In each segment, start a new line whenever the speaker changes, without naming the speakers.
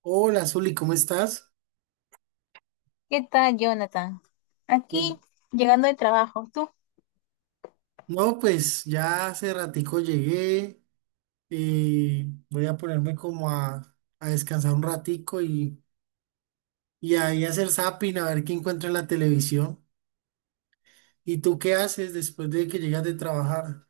Hola, Zuli, ¿cómo estás?
¿Qué tal, Jonathan? Aquí,
Bien.
llegando de trabajo, ¿tú?
No, pues ya hace ratico llegué, voy a ponerme como a descansar un ratico y ahí hacer zapping, a ver qué encuentro en la televisión. ¿Y tú qué haces después de que llegas de trabajar?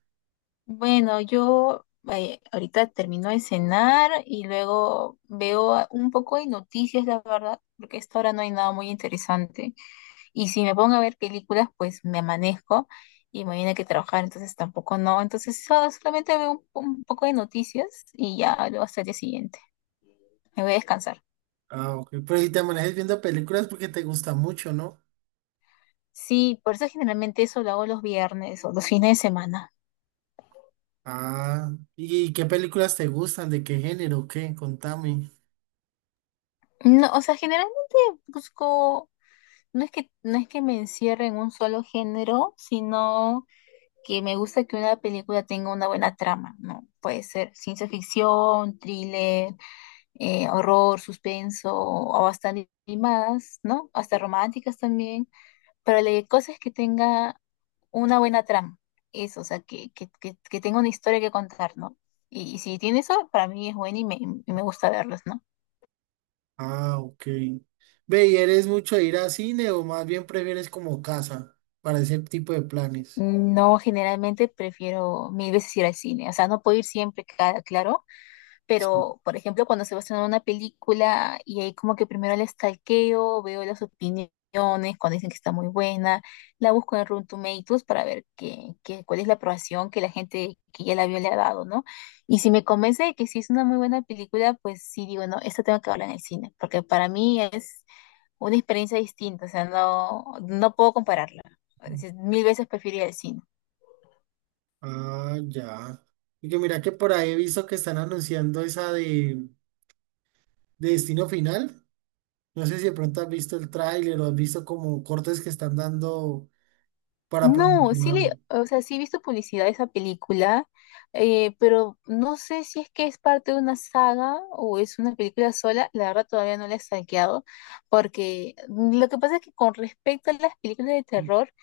Bueno, yo ahorita termino de cenar y luego un poco de noticias, la verdad, porque a esta hora no hay nada muy interesante. Y si me pongo a ver películas, pues me amanezco y mañana hay que trabajar, entonces tampoco no. Entonces solamente veo un poco de noticias y ya luego hasta el día siguiente. Me voy a descansar.
Ah, ok. Pero si te manejas viendo películas porque te gusta mucho, ¿no?
Sí, por eso generalmente eso lo hago los viernes o los fines de semana.
Ah, ¿y qué películas te gustan? ¿De qué género? ¿Qué? Contame.
No, o sea, generalmente busco. No es que me encierre en un solo género, sino que me gusta que una película tenga una buena trama, ¿no? Puede ser ciencia ficción, thriller, horror, suspenso, o hasta animadas, ¿no? Hasta románticas también. Pero la cosa es que tenga una buena trama. Eso, o sea, que tenga una historia que contar, ¿no? Y si tiene eso, para mí es bueno y me gusta verlos, ¿no?
Ah, ok. Ve, ¿y eres mucho de ir a cine o más bien prefieres como casa para ese tipo de planes?
No, generalmente prefiero mil veces ir al cine. O sea, no puedo ir siempre, claro,
Sí.
pero por ejemplo, cuando se va a estrenar una película y ahí como que primero la stalkeo, veo las opiniones, cuando dicen que está muy buena, la busco en Rotten Tomatoes para ver cuál es la aprobación que la gente que ya la vio le ha dado, ¿no? Y si me convence de que sí es una muy buena película, pues sí digo, no, esta tengo que hablar en el cine, porque para mí es una experiencia distinta, o sea, no puedo compararla. Es decir, mil veces prefiero ir al cine.
Ah, ya. Y que mira que por ahí he visto que están anunciando esa de Destino Final. No sé si de pronto has visto el tráiler o has visto como cortes que están dando para
No, sí le,
promocionarla.
o sea, sí he visto publicidad de esa película, pero no sé si es que es parte de una saga o es una película sola, la verdad todavía no la he stalkeado, porque lo que pasa es que con respecto a las películas de terror,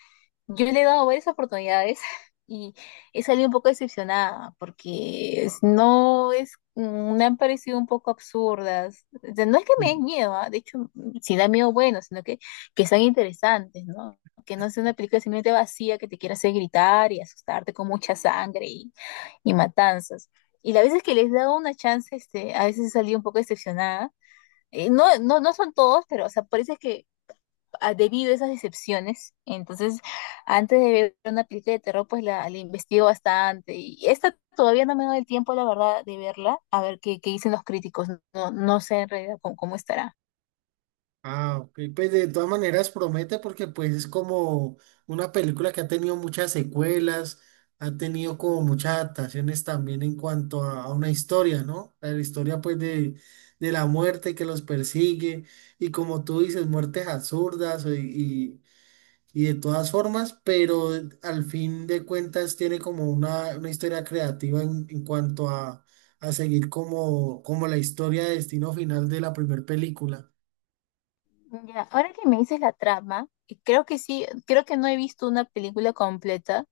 yo le he dado varias oportunidades y he salido un poco decepcionada porque no es, me han parecido un poco absurdas. O sea, no es que me
Sí.
den miedo, ¿ah? De hecho, si da miedo, bueno, sino que sean interesantes, ¿no? Que no sea una película simplemente vacía que te quiera hacer gritar y asustarte con mucha sangre y matanzas. Y las veces que les he dado una chance, este, a veces he salido un poco decepcionada. No son todos, pero, o sea, por eso es que debido a esas decepciones. Entonces, antes de ver una película de terror, pues la investigo bastante. Y esta todavía no me da el tiempo, la verdad, de verla, a ver qué dicen los críticos. No no sé en realidad cómo estará.
Ah, ok, pues de todas maneras promete porque pues es como una película que ha tenido muchas secuelas, ha tenido como muchas adaptaciones también en cuanto a una historia, ¿no? La historia pues de la muerte que los persigue y como tú dices, muertes absurdas y de todas formas, pero al fin de cuentas tiene como una historia creativa en cuanto a seguir como, como la historia de destino final de la primera película.
Ya, ahora que me dices la trama, creo que sí, creo que no he visto una película completa,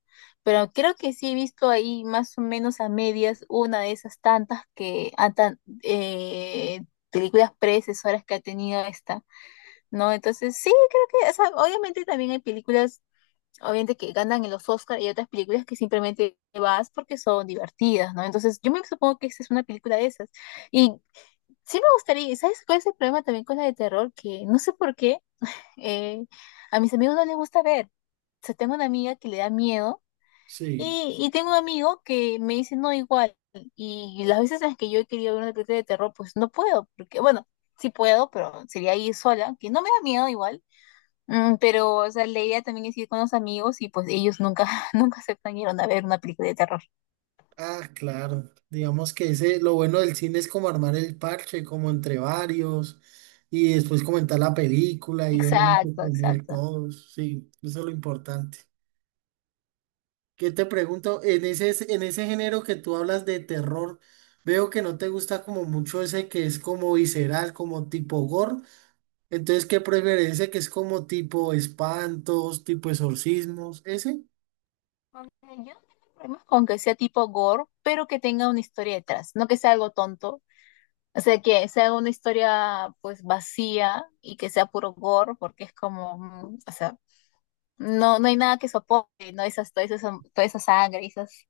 pero creo que sí he visto ahí más o menos a medias una de esas tantas que, películas predecesoras que ha tenido esta, ¿no? Entonces, sí, creo que, o sea, obviamente también hay películas, obviamente que ganan en los Oscars y otras películas que simplemente vas porque son divertidas, ¿no? Entonces, yo me supongo que esta es una película de esas. Y sí me gustaría, y ¿sabes cuál es el problema también con la de terror? Que no sé por qué eh, a mis amigos no les gusta ver. O sea, tengo una amiga que le da miedo
Sí.
y tengo un amigo que me dice no igual. Y las veces en las que yo he querido ver una película de terror, pues no puedo, porque, bueno, sí puedo, pero sería ir sola, que no me da miedo igual. Mm, pero, o sea, la idea también es ir con los amigos y pues ellos nunca, nunca aceptan ir a ver una película de terror.
Ah, claro. Digamos que ese, lo bueno del cine es como armar el parche, como entre varios, y después comentar la película y obviamente
Exacto,
comer
exacto.
todos. Sí, eso es lo importante. ¿Qué te pregunto? En ese género que tú hablas de terror, veo que no te gusta como mucho ese que es como visceral, como tipo gore. Entonces, ¿qué prefieres? ¿Ese que es como tipo espantos, tipo exorcismos? ¿Ese?
Aunque yo no tengo problemas con que sea tipo gore, pero que tenga una historia detrás, no que sea algo tonto. O sea, que sea una historia pues vacía y que sea puro gore, porque es como, mm, o sea, no hay nada que soporte, ¿no? Esas, toda esa sangre, esos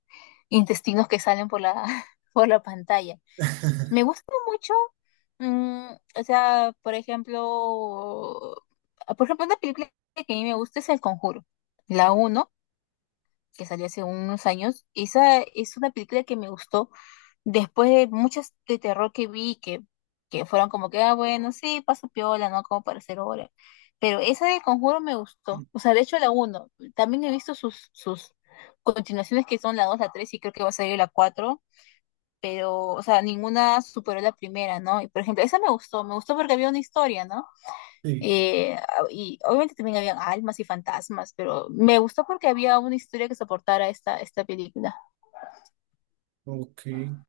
intestinos que salen por la, por la pantalla. Me gusta mucho. Mm, o sea, por ejemplo, una película que a mí me gusta es El Conjuro, la uno, que salió hace unos años. Esa es una película que me gustó después de muchas de terror que vi, que fueron como que, ah, bueno, sí, paso piola, ¿no? Como para hacer hora. Pero esa del Conjuro me gustó. O sea, de hecho, la uno, también he visto sus continuaciones, que son la dos, la tres, y creo que va a salir la cuatro, pero, o sea, ninguna superó la primera, ¿no? Y por ejemplo, esa me gustó porque había una historia, ¿no?
Sí.
Y obviamente también habían almas y fantasmas, pero me gustó porque había una historia que soportara esta película.
Ok.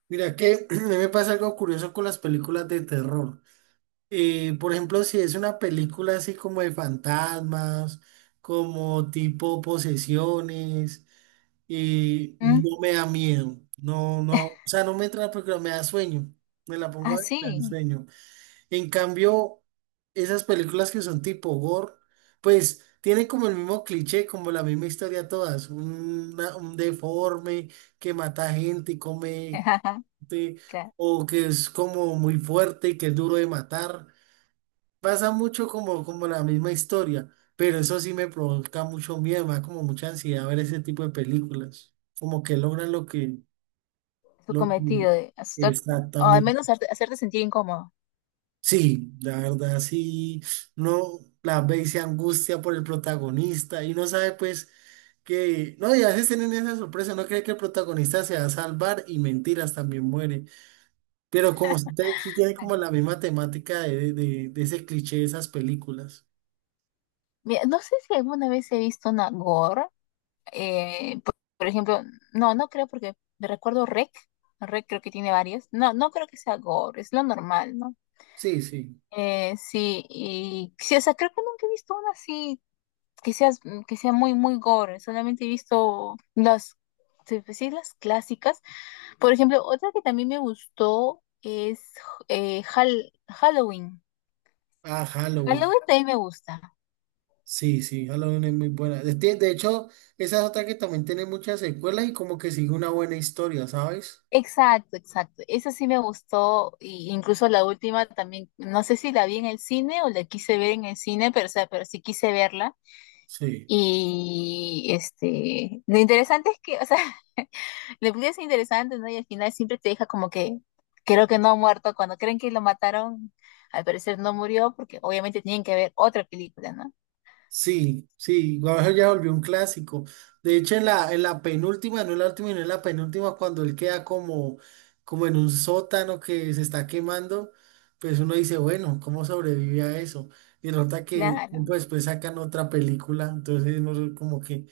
Mira que a mí me pasa algo curioso con las películas de terror. Por ejemplo, si es una película así como de fantasmas, como tipo posesiones,
¿Mm?
no me da miedo. No, no, o sea, no me entra la película, me da sueño. Me la pongo a
Ah,
ver, me da
sí.
sueño. En cambio, esas películas que son tipo gore, pues tienen como el mismo cliché, como la misma historia todas. Un deforme que mata gente y come
Ajá,
sí,
claro,
o que es como muy fuerte y que es duro de matar. Pasa mucho como, como la misma historia, pero eso sí me provoca mucho miedo, me da como mucha ansiedad ver ese tipo de películas. Como que logran
su
lo que
cometido de asustar, o al
exactamente.
menos hacerte sentir incómodo.
Sí, la verdad sí, no la ve y se angustia por el protagonista y no sabe pues que, no, y a veces tienen esa sorpresa, no cree que el protagonista se va a salvar y mentiras también muere. Pero como usted sí tiene como la misma temática de ese cliché de esas películas.
Mira, no sé si alguna vez he visto una gore, por ejemplo, no, no creo porque me recuerdo Rec, Rec creo que tiene varias. No, no creo que sea gore, es lo normal, ¿no?
Sí, sí.
Sí, y sí, o sea, creo que nunca he visto una así que sea que sea muy, muy gore. Solamente he visto las, sí, pues sí, las clásicas. Por ejemplo, otra que también me gustó es Halloween.
Ah, Halloween.
Halloween también me gusta.
Sí, sí, Halloween es muy buena. De hecho, esa es otra que también tiene muchas secuelas y como que sigue una buena historia, ¿sabes?
Exacto, exacto. Esa sí me gustó, y incluso la última también, no sé si la vi en el cine o la quise ver en el cine, pero, o sea, pero sí quise verla.
Sí.
Y este, lo interesante es que, o sea, la película es interesante, ¿no? Y al final siempre te deja como que, creo que no ha muerto. Cuando creen que lo mataron, al parecer no murió, porque obviamente tienen que ver otra película, ¿no?
Sí, sí, bueno, ya volvió un clásico. De hecho, en la penúltima, no en la última, no en la penúltima, cuando él queda como, como en un sótano que se está quemando, pues uno dice, bueno, ¿cómo sobrevive a eso? Y nota que
Claro.
tiempo después sacan otra película, entonces no sé, como que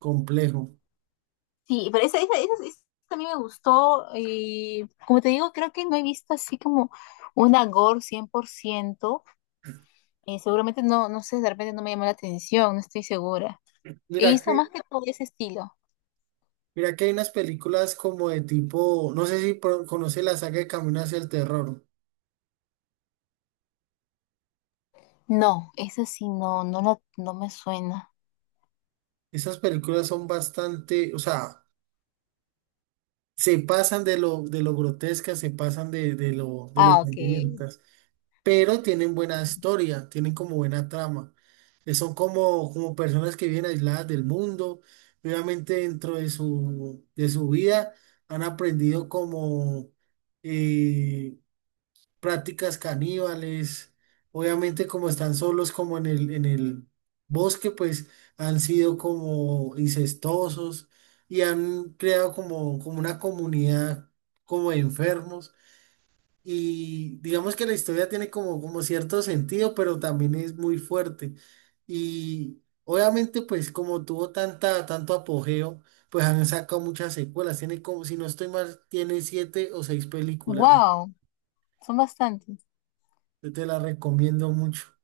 complejo.
Sí, pero esa a mí me gustó y como te digo, creo que no he visto así como una gore 100%. Seguramente no, no sé, de repente no me llamó la atención, no estoy segura. He
Mira
visto más
que,
que todo ese estilo.
mira que hay unas películas como de tipo, no sé si conoce la saga de Camino hacia el Terror.
No, esa sí no, no, no me suena.
Esas películas son bastante, o sea, se pasan de lo grotescas, se pasan de lo, de
Ah,
los
ok.
sangrientas, pero tienen buena historia, tienen como buena trama. Son como, como personas que viven aisladas del mundo, y obviamente dentro de su vida han aprendido como, eh, prácticas caníbales. Obviamente como están solos como en el bosque, pues han sido como incestuosos y han creado como, como una comunidad como de enfermos. Y digamos que la historia tiene como, como cierto sentido, pero también es muy fuerte. Y obviamente pues como tuvo tanta, tanto apogeo, pues han sacado muchas secuelas. Tiene como, si no estoy mal, tiene siete o seis películas.
Wow, son bastantes.
Yo te la recomiendo mucho.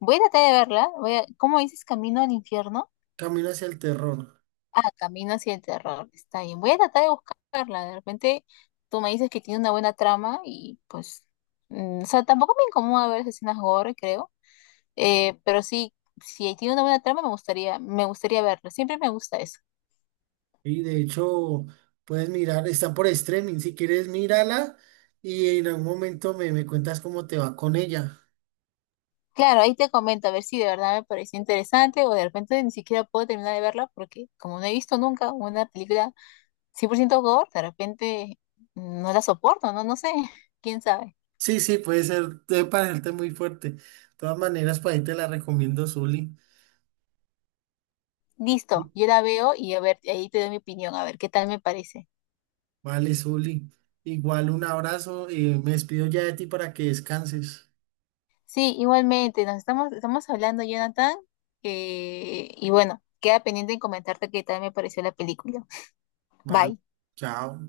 Voy a tratar de verla. Voy a, ¿cómo dices? Camino al infierno.
Camino hacia el terror.
Ah, Camino hacia el terror. Está bien. Voy a tratar de buscarla. De repente tú me dices que tiene una buena trama y pues... mm, o sea, tampoco me incomoda ver esas escenas gore, creo. Pero sí, si tiene una buena trama me gustaría verla. Siempre me gusta eso.
Y de hecho, puedes mirar, está por streaming. Si quieres, mírala y en algún momento me, me cuentas cómo te va con ella.
Claro, ahí te comento a ver si de verdad me pareció interesante o de repente ni siquiera puedo terminar de verla porque como no he visto nunca una película 100% gore, de repente no la soporto, ¿no? No sé, quién sabe.
Sí, sí, puede ser, debe parecerte muy fuerte. De todas maneras, para ahí te la recomiendo, Zuli.
Listo, yo la veo y a ver, ahí te doy mi opinión, a ver qué tal me parece.
Vale, Zuli. Igual un abrazo y me despido ya de ti para que descanses.
Sí, igualmente, nos estamos, estamos hablando, Jonathan, y bueno, queda pendiente en comentarte qué tal me pareció la película.
Vale,
Bye.
chao.